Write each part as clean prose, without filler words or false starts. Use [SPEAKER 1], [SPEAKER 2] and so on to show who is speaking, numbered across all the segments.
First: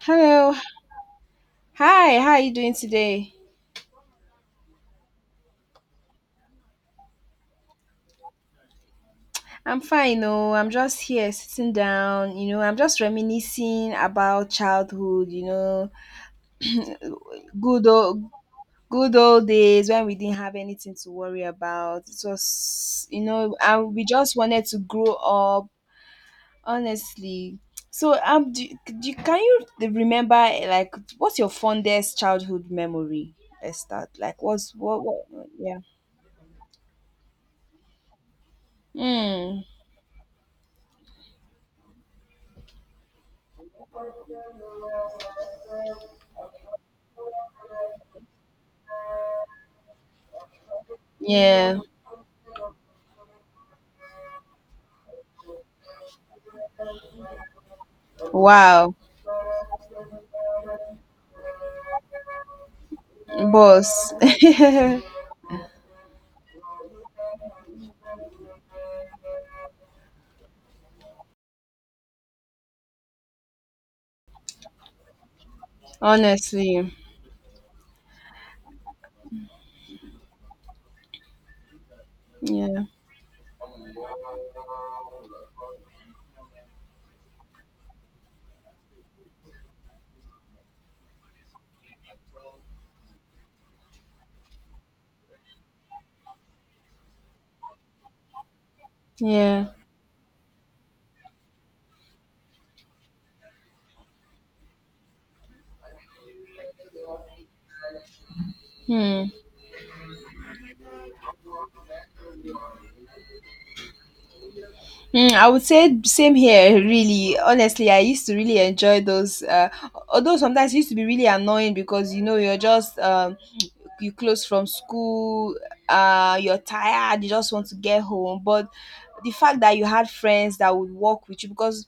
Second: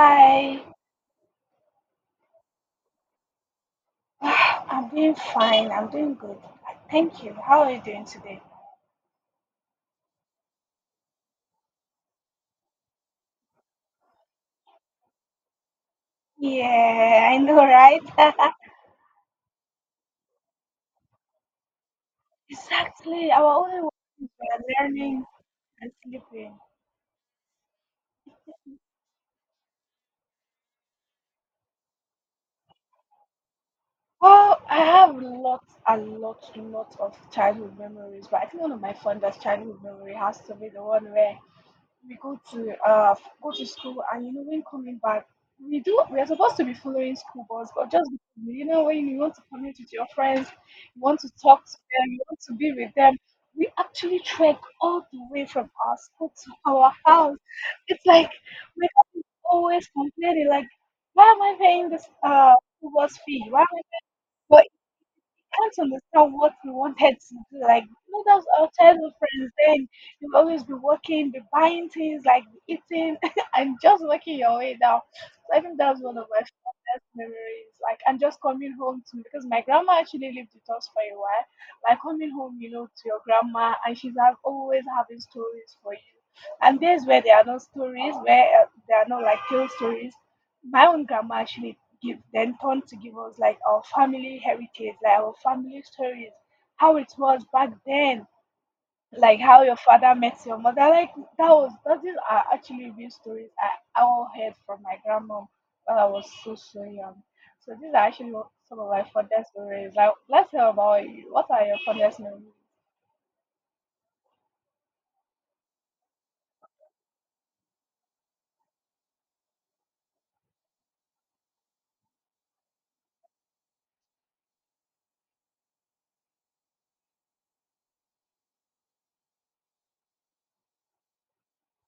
[SPEAKER 1] Hello. Hi, how are you doing today?
[SPEAKER 2] Ah, I'm doing fine. I'm doing good. Thank you. How are you doing today?
[SPEAKER 1] I'm fine, oh. I'm just here sitting down, you know, I'm just reminiscing about childhood, you know,
[SPEAKER 2] Yeah, I know,
[SPEAKER 1] good
[SPEAKER 2] right?
[SPEAKER 1] old good old days when we didn't have anything to worry about. It was, you
[SPEAKER 2] Exactly. Our
[SPEAKER 1] know,
[SPEAKER 2] only one
[SPEAKER 1] and we
[SPEAKER 2] is
[SPEAKER 1] just
[SPEAKER 2] we
[SPEAKER 1] wanted to
[SPEAKER 2] are
[SPEAKER 1] grow
[SPEAKER 2] learning
[SPEAKER 1] up,
[SPEAKER 2] and sleeping.
[SPEAKER 1] honestly. So, um, do, can you remember like what's your fondest childhood memory? Let's start. Like,
[SPEAKER 2] Well,
[SPEAKER 1] what's
[SPEAKER 2] I
[SPEAKER 1] what?
[SPEAKER 2] have
[SPEAKER 1] What
[SPEAKER 2] lots
[SPEAKER 1] Yeah.
[SPEAKER 2] and lots of childhood memories, but I think one of my fondest
[SPEAKER 1] Hmm.
[SPEAKER 2] childhood memory has to be the one where we go to go to school and you know when coming back we are supposed to be following school bus but just because, you know when you want to connect with your friends you want to talk to
[SPEAKER 1] Yeah.
[SPEAKER 2] them you want to be with them we actually trek all the way from our school to our house it's like my
[SPEAKER 1] Wow.
[SPEAKER 2] dad is always complaining like why am I paying this school bus fee why am I
[SPEAKER 1] boss
[SPEAKER 2] but can't understand what we wanted to do. Like, you know, those our childhood friends. Then you'll always be working, be buying things, like be eating, and just working your way down. So I think that's one of my
[SPEAKER 1] honestly
[SPEAKER 2] fondest memories. Like, and just coming home to because my grandma actually lived with us for a while. Like coming home, you
[SPEAKER 1] yeah
[SPEAKER 2] know, to your grandma, and she's have, always having stories for you. And there's where there are no stories, where there are no like tale stories my own grandma actually give then turned to give us like our family heritage, like our family stories, how it was back then, like how
[SPEAKER 1] yeah
[SPEAKER 2] your father met your mother. Like that was that is are actually real stories I all heard from my grandma when I was so young. So these are actually some of my
[SPEAKER 1] hmm.
[SPEAKER 2] fondest memories. Like let's hear about you. What are your fondest memories?
[SPEAKER 1] Hmm, I would say same here really honestly I used to really enjoy those although sometimes it used to be really annoying because you know you're just you close from school you're tired you just want to get home but the fact that you had friends that would walk with you because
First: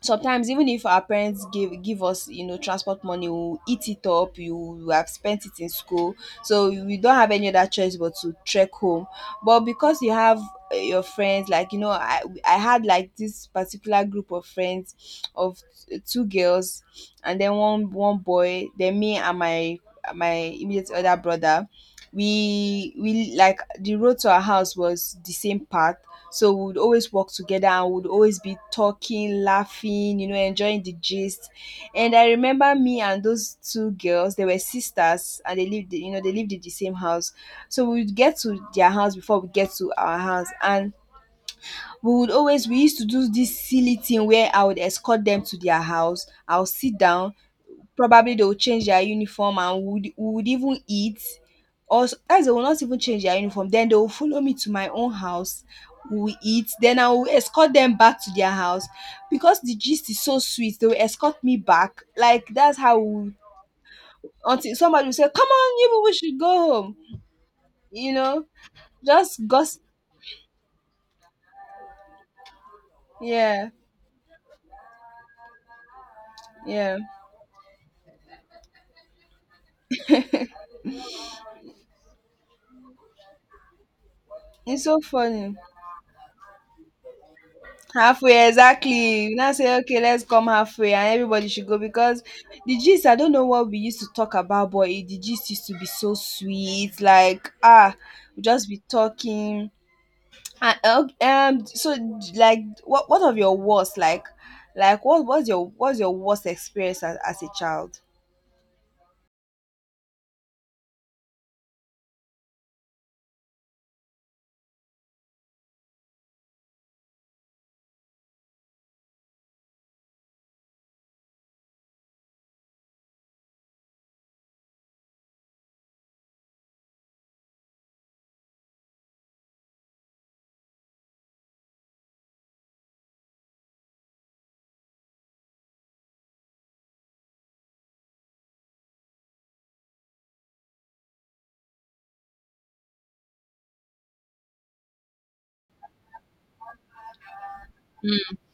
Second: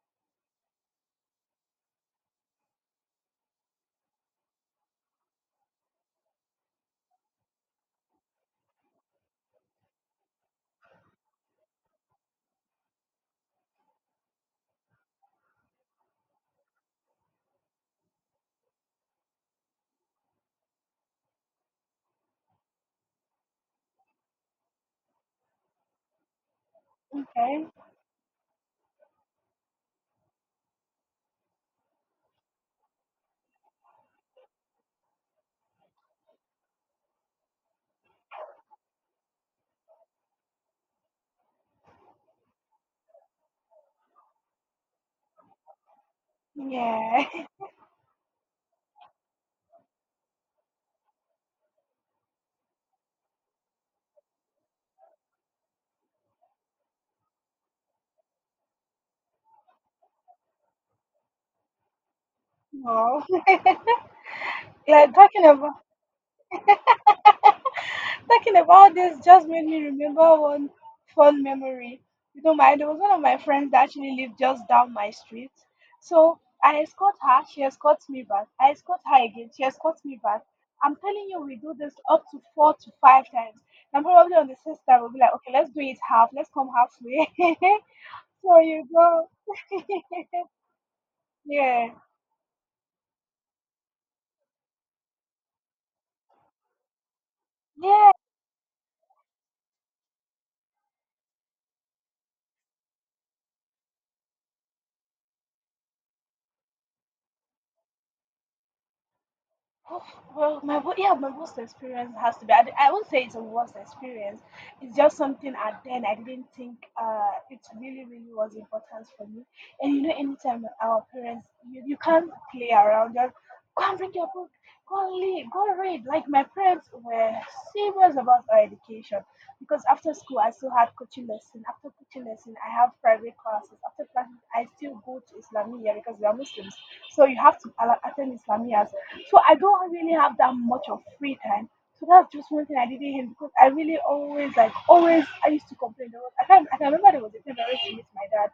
[SPEAKER 1] sometimes even if our parents give us you know transport money we will eat it up you will have spent it in school so we don't have any other choice but to trek home but because you have your friends like you know I had like this particular group of friends of two girls and then one boy then me and my immediate other brother we like the road to our house was the same path so we would always work together
[SPEAKER 2] Okay.
[SPEAKER 1] and would always be talking, laughing, you know, enjoying the gist. And I remember me and those two girls, they were sisters and they lived, you know, they lived in the same house. So we would get to their house before we get to our house. And we used to do this silly thing where I would escort them to their house. I'll sit
[SPEAKER 2] Yeah.
[SPEAKER 1] down. Probably they will change their uniform and would even eat. Or as they will not even change their uniform. Then they will follow me to my own house. We will eat. Then I will escort them back to their house because the gist is so sweet. They will escort me back. Like that's how
[SPEAKER 2] No.
[SPEAKER 1] we, until somebody will
[SPEAKER 2] like
[SPEAKER 1] say,
[SPEAKER 2] talking
[SPEAKER 1] "Come
[SPEAKER 2] about
[SPEAKER 1] on, Ibu, we should go home." You know,
[SPEAKER 2] Talking about this
[SPEAKER 1] just
[SPEAKER 2] just made
[SPEAKER 1] gossip.
[SPEAKER 2] me remember one fun memory. You know, my there was one of my
[SPEAKER 1] Yeah,
[SPEAKER 2] friends that actually lived just down my street. So I
[SPEAKER 1] yeah.
[SPEAKER 2] escort her, she escorts me back. I escort her again, she escorts me back. I'm telling you, we do this up to four to five times. And probably on the sixth
[SPEAKER 1] It's so
[SPEAKER 2] time, we'll be like, okay,
[SPEAKER 1] funny.
[SPEAKER 2] let's do it half. Let's come halfway.
[SPEAKER 1] Halfway,
[SPEAKER 2] So you
[SPEAKER 1] exactly,
[SPEAKER 2] go.
[SPEAKER 1] you now say okay let's come halfway and everybody should go
[SPEAKER 2] Yeah.
[SPEAKER 1] because the gist I don't know what we used to talk about but the gist used to be so sweet like ah
[SPEAKER 2] Yeah.
[SPEAKER 1] we just be talking and so like what of your worst like what was your what's your worst experience as a child?
[SPEAKER 2] Oh, well, yeah, my worst experience has to be. I won't say it's a worst experience. It's just something at then I didn't think it really was important for me. And you know, anytime our parents, you can't play around. Just go and bring your book. Go and lead, go read. Like my parents were serious about our education because after school I still had coaching lesson. After coaching lesson, I have private classes. After classes, I still go to Islamia because we are Muslims. So you have to attend Islamia so I don't really have that much of free time. So that's just one thing I didn't hate because I really always like always I used to complain. There was I can remember there was a time I went to meet my dad.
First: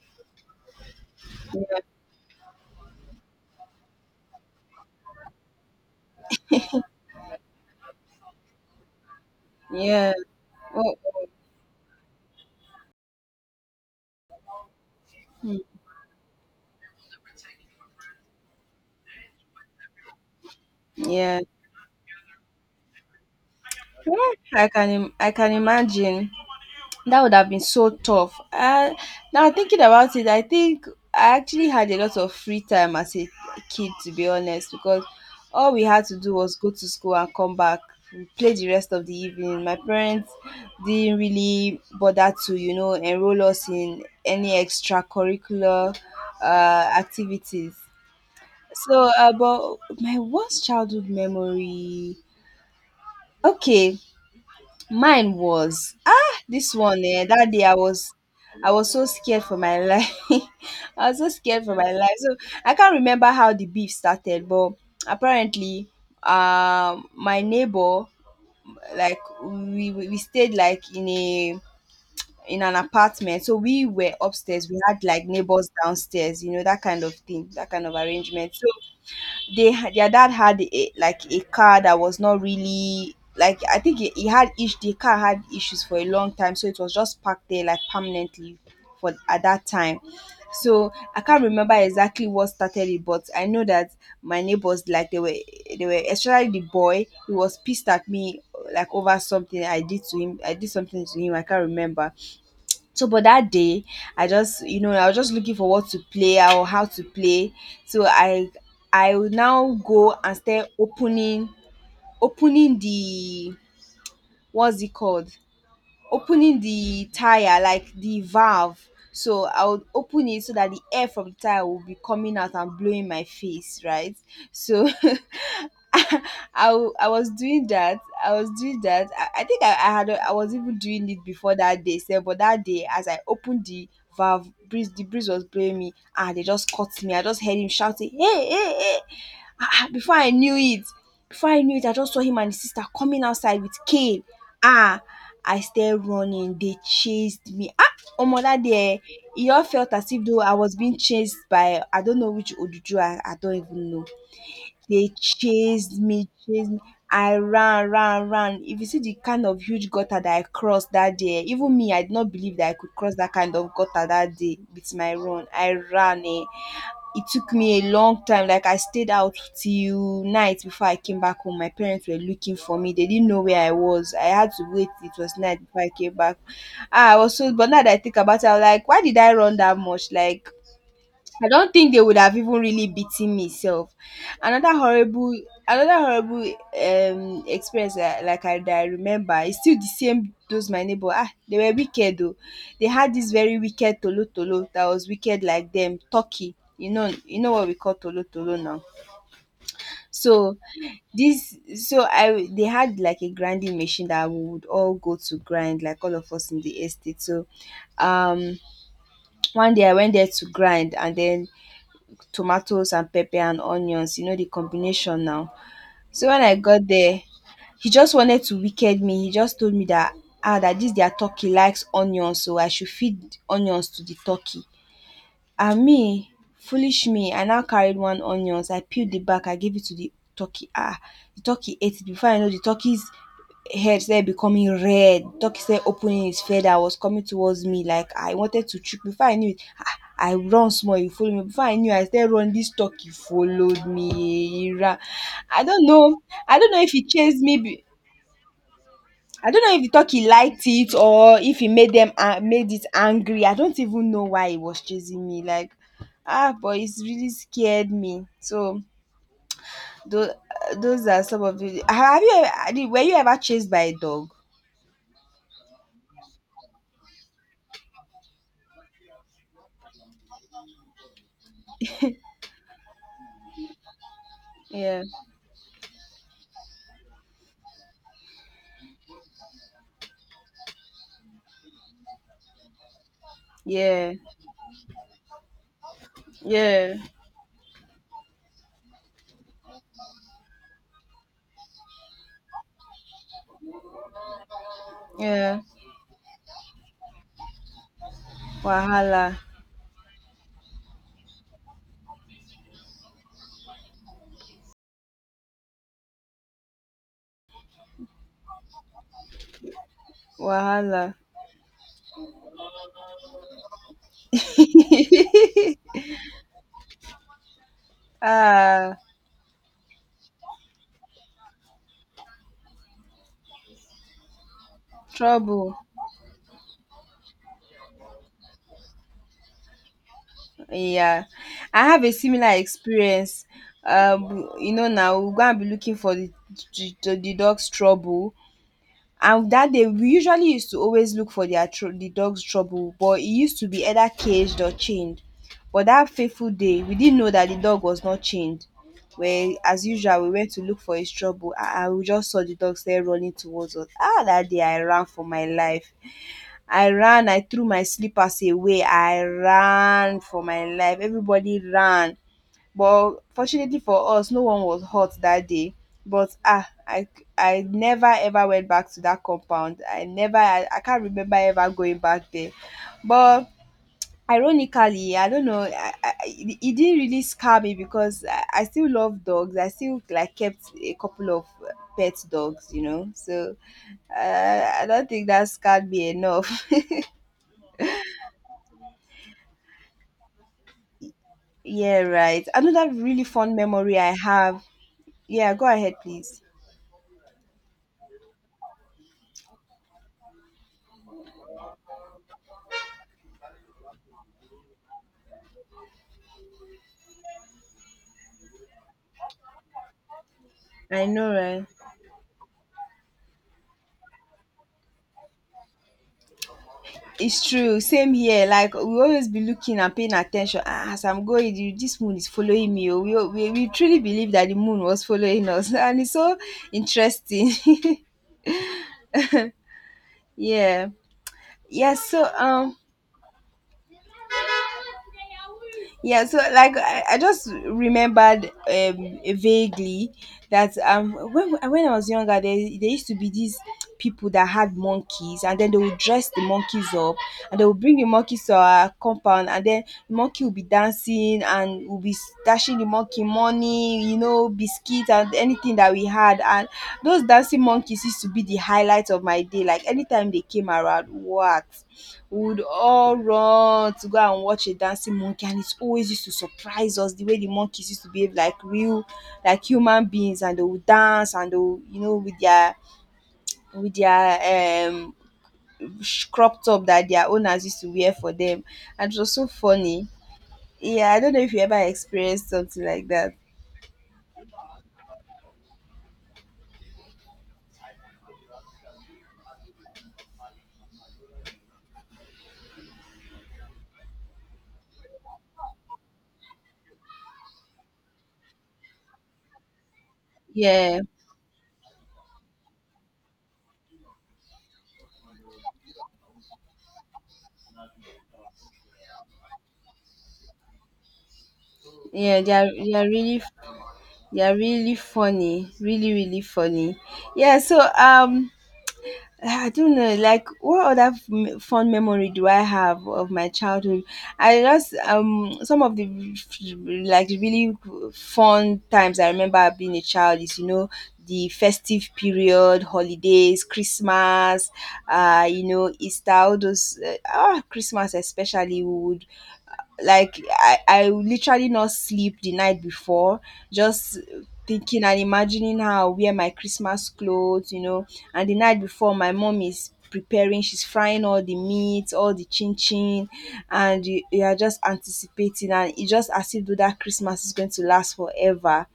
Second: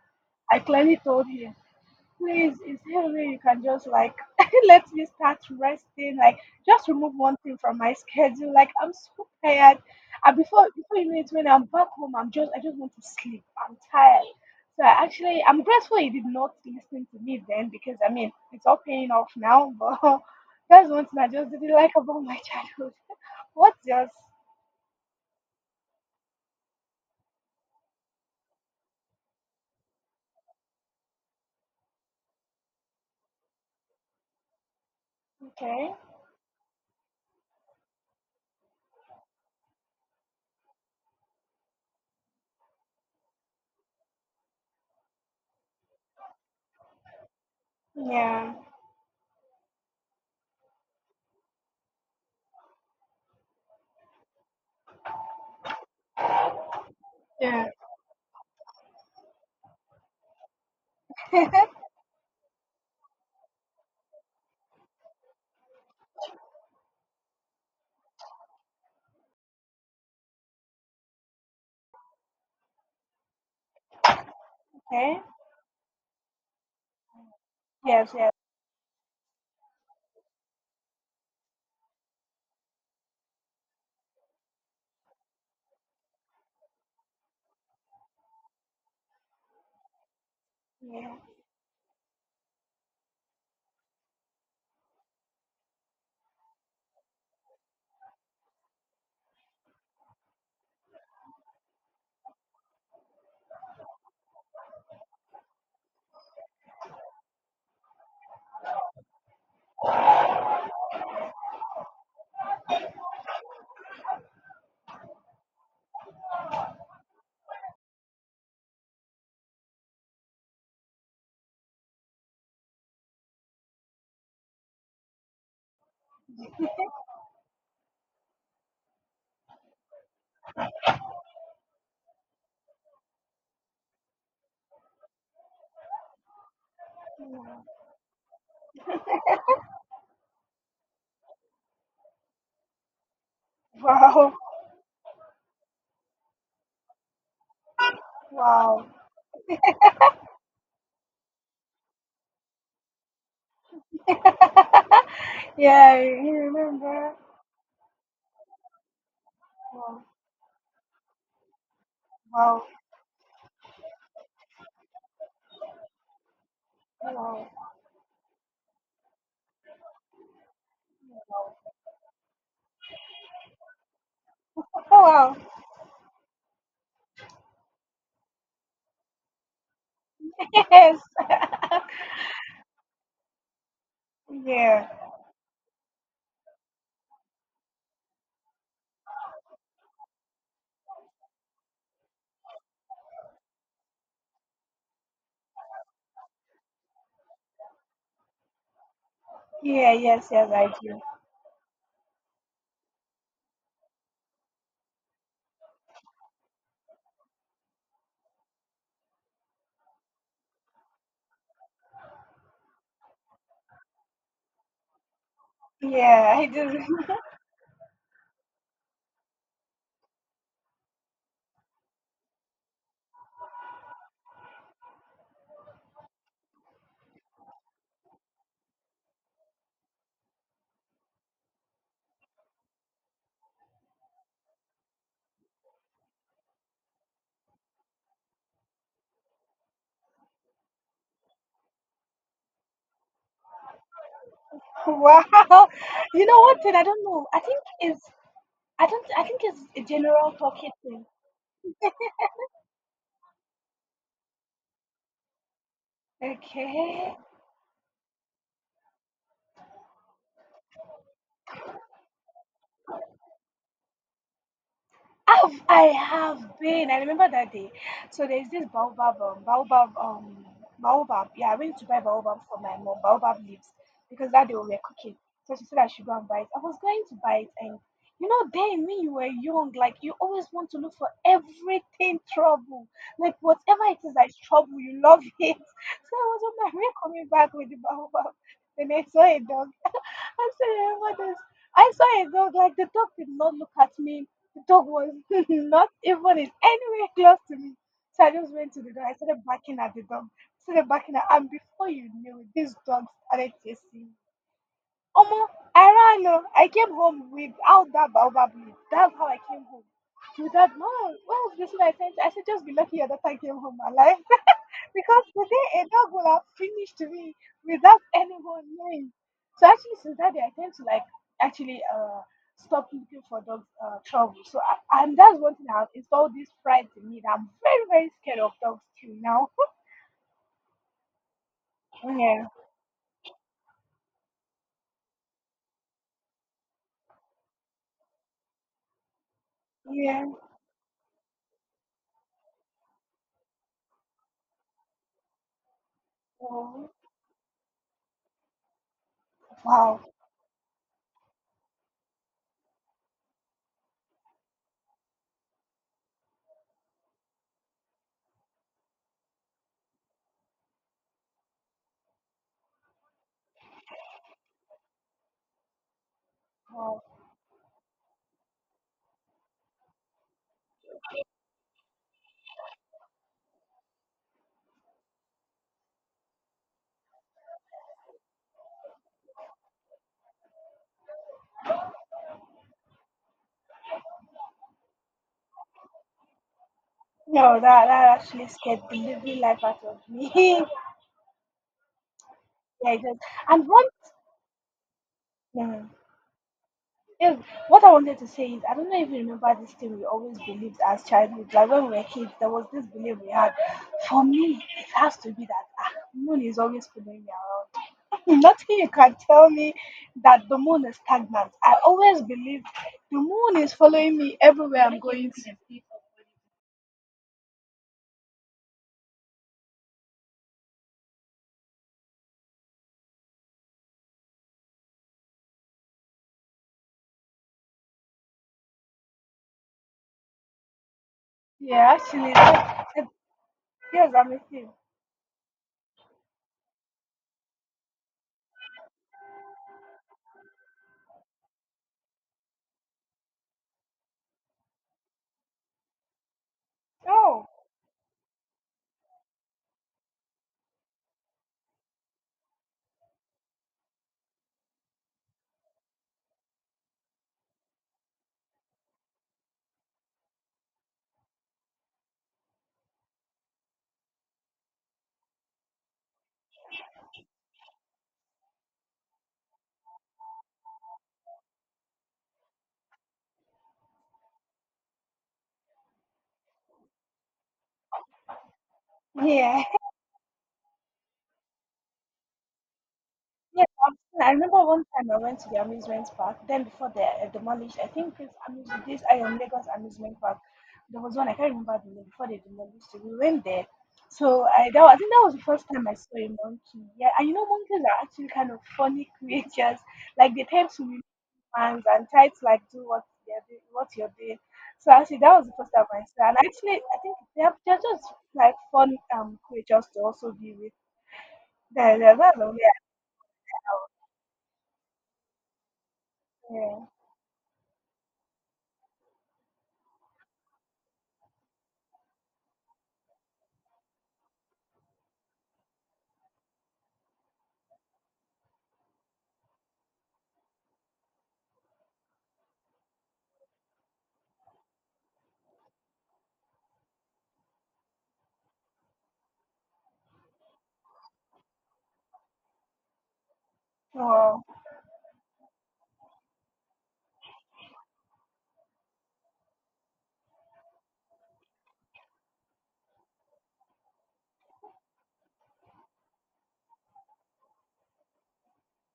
[SPEAKER 2] I clearly told him,
[SPEAKER 1] yeah.
[SPEAKER 2] please, is there a way you can just like let me start resting? Like, just remove one thing from my schedule. Like, I'm so tired.
[SPEAKER 1] Yeah.
[SPEAKER 2] And
[SPEAKER 1] Oh,
[SPEAKER 2] before you know it, when I'm back home, I just want to sleep. I'm tired. So I actually I'm grateful you did not listen to me then because I mean it's all paying off now. But that's one thing I
[SPEAKER 1] yeah.
[SPEAKER 2] just didn't like about my childhood. What's yours?
[SPEAKER 1] I can imagine. That would have been so tough. Now thinking about it, I think I actually had a lot of free time as a kid, to be honest, because all we
[SPEAKER 2] Okay.
[SPEAKER 1] had to do was go to school and come back, play the rest of the evening. My parents didn't really bother to, you know, enroll us in any extracurricular uh, activities.
[SPEAKER 2] Yeah.
[SPEAKER 1] So, but my worst childhood memory. Okay, mine was ah this one eh that day
[SPEAKER 2] Yeah.
[SPEAKER 1] I was so scared for my life. I was so scared for my life. So I can't remember how the beef started, but apparently my neighbor like we stayed like in an apartment. So we were upstairs. We had
[SPEAKER 2] Okay.
[SPEAKER 1] like neighbors downstairs, you know, that kind of thing, that kind of
[SPEAKER 2] Yes. Yes.
[SPEAKER 1] arrangement. So they ha- their dad had like a car that was not really like I think he had ish the car had issues for a long time, so it was just parked there like permanently for at that time. So
[SPEAKER 2] Yeah.
[SPEAKER 1] I can't remember exactly what started it, but I know that my neighbors like they were especially the boy he was pissed at me like over something I did to him. I did something to him. I can't remember. So, but that day, I just, you know, I was just looking for what to play or how to play. So I will now go and start opening what's it called? Opening the tire, like the valve. So I would open it so that the air from the tire will be coming out and blowing my face, right? So I was doing that. I think I had a- I was even doing it before that day, sef, but that day as I opened the valve, breeze the breeze was blowing me and they just caught me. I just heard him shouting, "Hey, hey, hey. Ah, ah." Before I knew it, before I knew it, I just saw him and his sister coming outside with cane.
[SPEAKER 2] Wow.
[SPEAKER 1] Ah, I started running. They chased me. Ah, omo that day, eh, e all felt as if though I was being chased by I don't know which Odudu. I don't even know.
[SPEAKER 2] Wow.
[SPEAKER 1] They chased
[SPEAKER 2] Yeah,
[SPEAKER 1] me,
[SPEAKER 2] you
[SPEAKER 1] chased me.
[SPEAKER 2] remember?
[SPEAKER 1] I ran, ran, ran. If you see the kind of huge
[SPEAKER 2] Wow,
[SPEAKER 1] gutter that I crossed that day, even me, I did not believe
[SPEAKER 2] wow,
[SPEAKER 1] that I could cross that kind of gutter that day with my run. I ran eh. It
[SPEAKER 2] wow,
[SPEAKER 1] took me a long time. Like I stayed out till night before I came back home. My parents were looking for me. They didn't know where I was. I had
[SPEAKER 2] wow.
[SPEAKER 1] to
[SPEAKER 2] Oh,
[SPEAKER 1] wait. It
[SPEAKER 2] wow.
[SPEAKER 1] was night before I came back. Ah, I was so. But now that I think about it, I'm like, why did I run that much? Like
[SPEAKER 2] Yes.
[SPEAKER 1] I don't think they would have even really beaten me self. Another
[SPEAKER 2] Yeah,
[SPEAKER 1] horrible another horrible experience that, like I that I remember is still the same those my neighbor. Ah, they were wicked though. They had this very wicked tolo tolo that was wicked like them, turkey. You know what we call tolo tolo now.
[SPEAKER 2] yeah, yes, yes,
[SPEAKER 1] So
[SPEAKER 2] I do.
[SPEAKER 1] this so I they had like a grinding machine that we would all go to grind, like all of us in the estate. So um one day I went there to grind and then tomatoes and pepper and onions, you know, the combination now. So
[SPEAKER 2] Yeah,
[SPEAKER 1] when
[SPEAKER 2] I
[SPEAKER 1] I
[SPEAKER 2] do.
[SPEAKER 1] got there, he just wanted to wicked me. He just told me that ah that this their turkey likes onions, so I should feed onions to the turkey. Ah me Foolish me, I now carried one onions, I peeled the back, I gave it to the turkey. Ah, the turkey ate it before I know. The turkey's head started becoming red. Turkey started opening his feather, was coming towards me like I wanted to chook. Before I knew it I run small e follow me. Before I knew I started run, this turkey followed me, he ran. i
[SPEAKER 2] Wow.
[SPEAKER 1] don't know
[SPEAKER 2] You know
[SPEAKER 1] I
[SPEAKER 2] one
[SPEAKER 1] don't
[SPEAKER 2] thing
[SPEAKER 1] know
[SPEAKER 2] I
[SPEAKER 1] if he
[SPEAKER 2] don't know.
[SPEAKER 1] chased
[SPEAKER 2] I think
[SPEAKER 1] me.
[SPEAKER 2] it's I don't I think
[SPEAKER 1] I
[SPEAKER 2] it's
[SPEAKER 1] don't know if
[SPEAKER 2] a
[SPEAKER 1] the turkey
[SPEAKER 2] general
[SPEAKER 1] liked
[SPEAKER 2] talking
[SPEAKER 1] it
[SPEAKER 2] thing.
[SPEAKER 1] or if it made them made it angry. I don't even know why it was chasing me. Like, ah, but it's
[SPEAKER 2] Okay.
[SPEAKER 1] really scared me. So those, those are some of the. Have you ever, were you ever chased by a dog?
[SPEAKER 2] I have been. I remember that day. So there's this baobab. Yeah, I went to buy baobab for my mom, baobab leaves, because that day we were
[SPEAKER 1] Yeah,
[SPEAKER 2] cooking. So she said I should go and buy it. I was going to buy it, and you know, then when you were young, like you always want to look for everything trouble. Like whatever it
[SPEAKER 1] yeah,
[SPEAKER 2] is that is trouble, you love it. So I was on my way
[SPEAKER 1] yeah,
[SPEAKER 2] coming back with the baobab, and I saw it. I said, sorry, what else? I saw a dog, like the dog did not look at me. The dog was
[SPEAKER 1] yeah.
[SPEAKER 2] not even in anywhere close to me. So I just went to the dog. I
[SPEAKER 1] Wahala,
[SPEAKER 2] started barking at the dog. Started barking at and before you knew it, this dog started chasing me. Omo, I ran. Oh. I came home without that baobab leaf. That's how I came home. Without no,
[SPEAKER 1] wahala.
[SPEAKER 2] what was this thing I sent? I said just be lucky your daughter came home alive because today, day a dog will have finished me without anyone
[SPEAKER 1] Ah,
[SPEAKER 2] knowing. So actually, since that day, I tend to like actually stop looking for dog trouble. So I, and that's one thing
[SPEAKER 1] trouble.
[SPEAKER 2] I've installed this pride in me that I'm very, very scared of dogs till now.
[SPEAKER 1] Yeah, I have a
[SPEAKER 2] Yeah,
[SPEAKER 1] similar experience. You know now we go and be looking for the the dog's trouble. And that day we
[SPEAKER 2] yeah.
[SPEAKER 1] usually used to always look for their tr- the dog's trouble, but it used to be either caged or chained. But that fateful day,
[SPEAKER 2] Oh,
[SPEAKER 1] we didn't know that the dog was not chained. Where as
[SPEAKER 2] wow,
[SPEAKER 1] usual we went to look for his trouble, and we just saw the dog start running towards us. Ah, that day I ran for my life. I ran. I threw my slippers away. I ran for my life. Everybody ran. But fortunately for us, no one was hurt that day. But ah,
[SPEAKER 2] wow.
[SPEAKER 1] I never ever went back to that compound. I never I, I can't remember ever going back there. But ironically, I don't know, it it didn't really scare me because I still love dogs. I still like kept a couple of pet dogs, you know. So I don't think that scared me enough.
[SPEAKER 2] No, that actually scared the living life out of me.
[SPEAKER 1] Yeah, right. Another
[SPEAKER 2] Yeah, it just,
[SPEAKER 1] really fun
[SPEAKER 2] and one.
[SPEAKER 1] memory I have. Yeah, go
[SPEAKER 2] Yeah.
[SPEAKER 1] ahead, please.
[SPEAKER 2] Yes, what I wanted to say is, I don't know if you remember this thing we always believed as childhood. Like when we were kids, there was this belief we had. For me, it has to be that ah, moon is always following me around. Nothing you can tell me that the moon is
[SPEAKER 1] I know,
[SPEAKER 2] stagnant.
[SPEAKER 1] right?
[SPEAKER 2] I always believed the moon is following me everywhere I'm going to.
[SPEAKER 1] It's true. Same here. Like we always be looking and paying attention. Ah, as I'm going, the- this moon is following me. Oh. We truly believe that the moon was following us, and it's so interesting. Yeah.
[SPEAKER 2] Yeah,
[SPEAKER 1] Yeah. So
[SPEAKER 2] actually, yes, I'm a thief.
[SPEAKER 1] yeah, so like I just remembered vaguely that when I was younger there used to be these people that had monkeys and then they would dress the monkeys up
[SPEAKER 2] Oh,
[SPEAKER 1] and they would bring the monkeys to our compound and then the monkey would be dancing and we'll be dashing the monkey money, you know, biscuits and anything that we had, and those dancing monkeys used to be the highlight of my day. Like anytime they came around, what? We would all run to go and watch a dancing monkey, and it always used to surprise us the way the monkeys used to behave like real like human beings. And they would dance and they would, you know, with their with their um crop top that their owners used to wear for them, and it was so
[SPEAKER 2] yeah.
[SPEAKER 1] funny. Yeah, I don't know if you ever experienced something like that.
[SPEAKER 2] Yes, I remember one time I went to the amusement park. Then before they demolished, I think it's amuse this I am Lagos amusement park. There was one I can't remember the name before they demolished it. We went there, I think that was the first time I saw a monkey. Yeah, and you know monkeys are actually kind of funny creatures. Like they tend to
[SPEAKER 1] Yeah,
[SPEAKER 2] mimic humans and try to like do what they're doing, what you're doing. So actually that was the first time I saw. And actually I think they're just like fun creatures to also be with. Yeah, yeah, that's
[SPEAKER 1] yeah,
[SPEAKER 2] the way I
[SPEAKER 1] they are really funny, really really
[SPEAKER 2] was.
[SPEAKER 1] funny. Yeah so um, I don't know, like what other f- fun memory do I have of my childhood? I just some of the f- like really fun times I remember being a child is you know the festive period, holidays, Christmas, you know Easter, all those Christmas especially we would like I literally not sleep the night before just
[SPEAKER 2] Wow.
[SPEAKER 1] thinking and imagining how I'll wear my Christmas clothes, you know. And the night before, my mom is preparing, she's frying all the meat, all the chin chin, and you are just anticipating, and it's just as if though that Christmas is going to last forever.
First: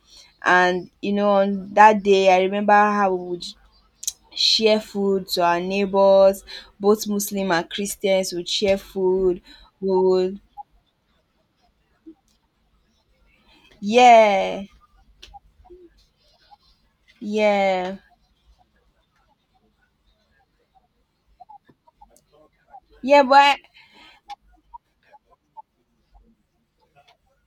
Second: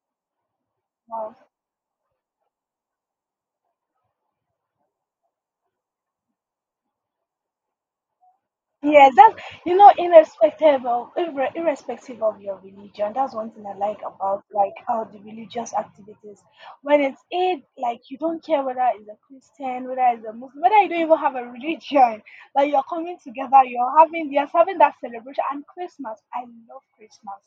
[SPEAKER 1] And you know,
[SPEAKER 2] Wow.
[SPEAKER 1] on that day, I remember how we would share food to our neighbors, both Muslim and Christians would share
[SPEAKER 2] Yeah, that's
[SPEAKER 1] food.
[SPEAKER 2] you
[SPEAKER 1] We
[SPEAKER 2] know,
[SPEAKER 1] would.
[SPEAKER 2] irrespective of irrespective of your religion, that's one thing I like about
[SPEAKER 1] Yeah,
[SPEAKER 2] like how the religious activities. When it's Eid,
[SPEAKER 1] yeah,
[SPEAKER 2] like you don't care whether it's a Christian, whether it's a Muslim, whether you don't even have a religion. Like you're coming
[SPEAKER 1] yeah. But I,
[SPEAKER 2] together, you're having that celebration and Christmas. I love Christmas.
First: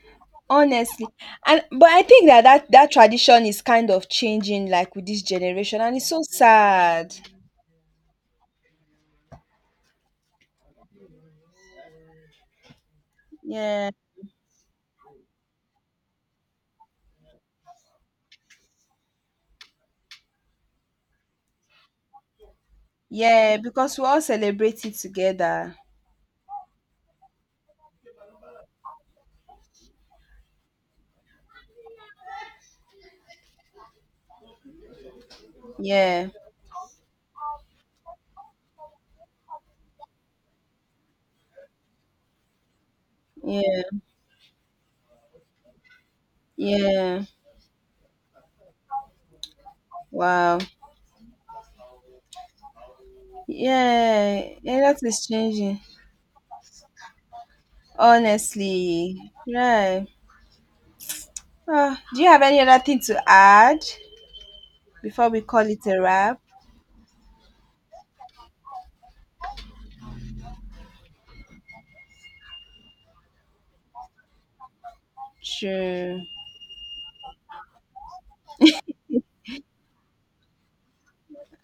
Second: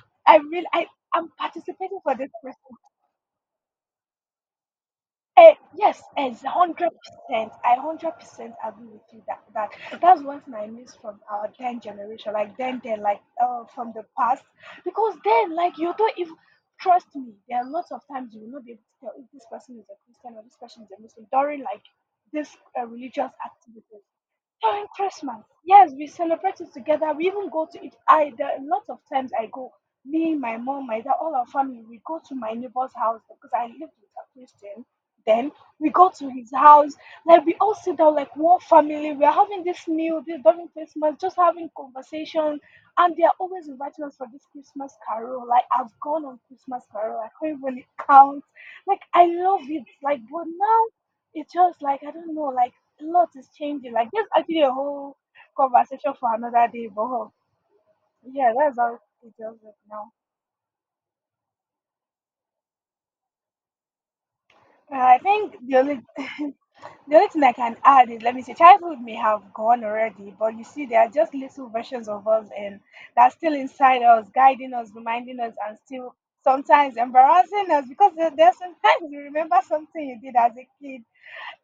[SPEAKER 2] I really I
[SPEAKER 1] honestly,
[SPEAKER 2] I'm
[SPEAKER 1] and but
[SPEAKER 2] participating
[SPEAKER 1] I
[SPEAKER 2] for
[SPEAKER 1] think
[SPEAKER 2] this
[SPEAKER 1] that that
[SPEAKER 2] Christmas.
[SPEAKER 1] that tradition is kind of changing, like with this generation, and
[SPEAKER 2] Yes,
[SPEAKER 1] it's so
[SPEAKER 2] as hundred
[SPEAKER 1] sad.
[SPEAKER 2] percent. I 100% agree with you that that's one thing I miss from our then generation, like then like
[SPEAKER 1] Yeah,
[SPEAKER 2] from the past, because then like you don't even trust me. There are lots of times you will not be able to tell if this person is a Christian or this person is a Muslim during like this religious
[SPEAKER 1] yeah, because we
[SPEAKER 2] activities.
[SPEAKER 1] all celebrate
[SPEAKER 2] During
[SPEAKER 1] it
[SPEAKER 2] Christmas,
[SPEAKER 1] together.
[SPEAKER 2] yes, we celebrate it together. We even go to it. I There are lots of times I go. Me, my mom, my dad, all our family, we go to my neighbor's house because I live with a Christian, then we go
[SPEAKER 1] Yeah,
[SPEAKER 2] to his house, like we all sit down like one family. We are having this meal, this during Christmas, just having conversation, and they are always
[SPEAKER 1] yeah,
[SPEAKER 2] inviting us for this Christmas carol. Like I've gone on Christmas carol,
[SPEAKER 1] yeah.
[SPEAKER 2] I can't even count. Like I love it. Like but
[SPEAKER 1] Wow.
[SPEAKER 2] now it's just like I don't know. Like a lot is changing. Like there's
[SPEAKER 1] Yeah,
[SPEAKER 2] actually a
[SPEAKER 1] yeah. That
[SPEAKER 2] whole
[SPEAKER 1] is changing.
[SPEAKER 2] conversation for another day. But yeah, that's how
[SPEAKER 1] Honestly,
[SPEAKER 2] it does it
[SPEAKER 1] right.
[SPEAKER 2] now.
[SPEAKER 1] Ah, do you have any other thing to add
[SPEAKER 2] I
[SPEAKER 1] before we
[SPEAKER 2] think
[SPEAKER 1] call
[SPEAKER 2] the
[SPEAKER 1] it a
[SPEAKER 2] only
[SPEAKER 1] wrap?
[SPEAKER 2] the only thing I can add is let me say childhood may have gone already, but you see there are just little versions of us and that's still inside us, guiding us, reminding us and still
[SPEAKER 1] Sure.
[SPEAKER 2] sometimes embarrassing us because there's sometimes you remember something you did as a kid.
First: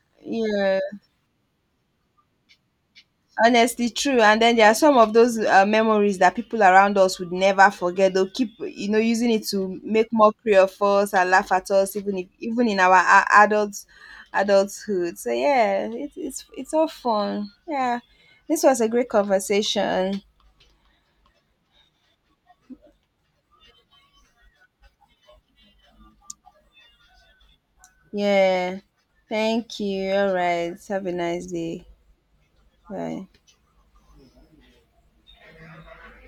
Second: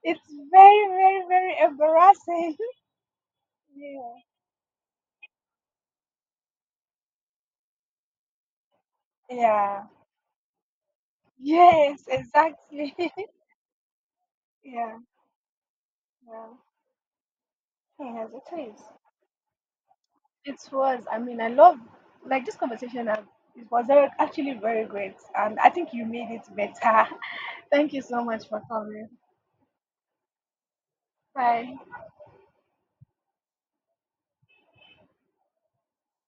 [SPEAKER 2] It's
[SPEAKER 1] Yeah.
[SPEAKER 2] very, very, very embarrassing.
[SPEAKER 1] Honestly,
[SPEAKER 2] Yeah.
[SPEAKER 1] true. And then there are some of those memories that people around us would never forget. They'll keep, you know, using it to
[SPEAKER 2] Yeah.
[SPEAKER 1] make more mockery of us and laugh at us,
[SPEAKER 2] Yes,
[SPEAKER 1] even if, even in our
[SPEAKER 2] exactly.
[SPEAKER 1] a- adults
[SPEAKER 2] Yeah.
[SPEAKER 1] adulthood. So yeah,
[SPEAKER 2] Yeah.
[SPEAKER 1] it's all fun. Yeah,
[SPEAKER 2] Yes, it
[SPEAKER 1] this was
[SPEAKER 2] is.
[SPEAKER 1] a great conversation.
[SPEAKER 2] It was. I mean, I love like this conversation. It was actually very great, and I think you made it better. Thank you so much for
[SPEAKER 1] Yeah,
[SPEAKER 2] coming.
[SPEAKER 1] thank you. All right, have a nice
[SPEAKER 2] Bye.
[SPEAKER 1] day. Bye.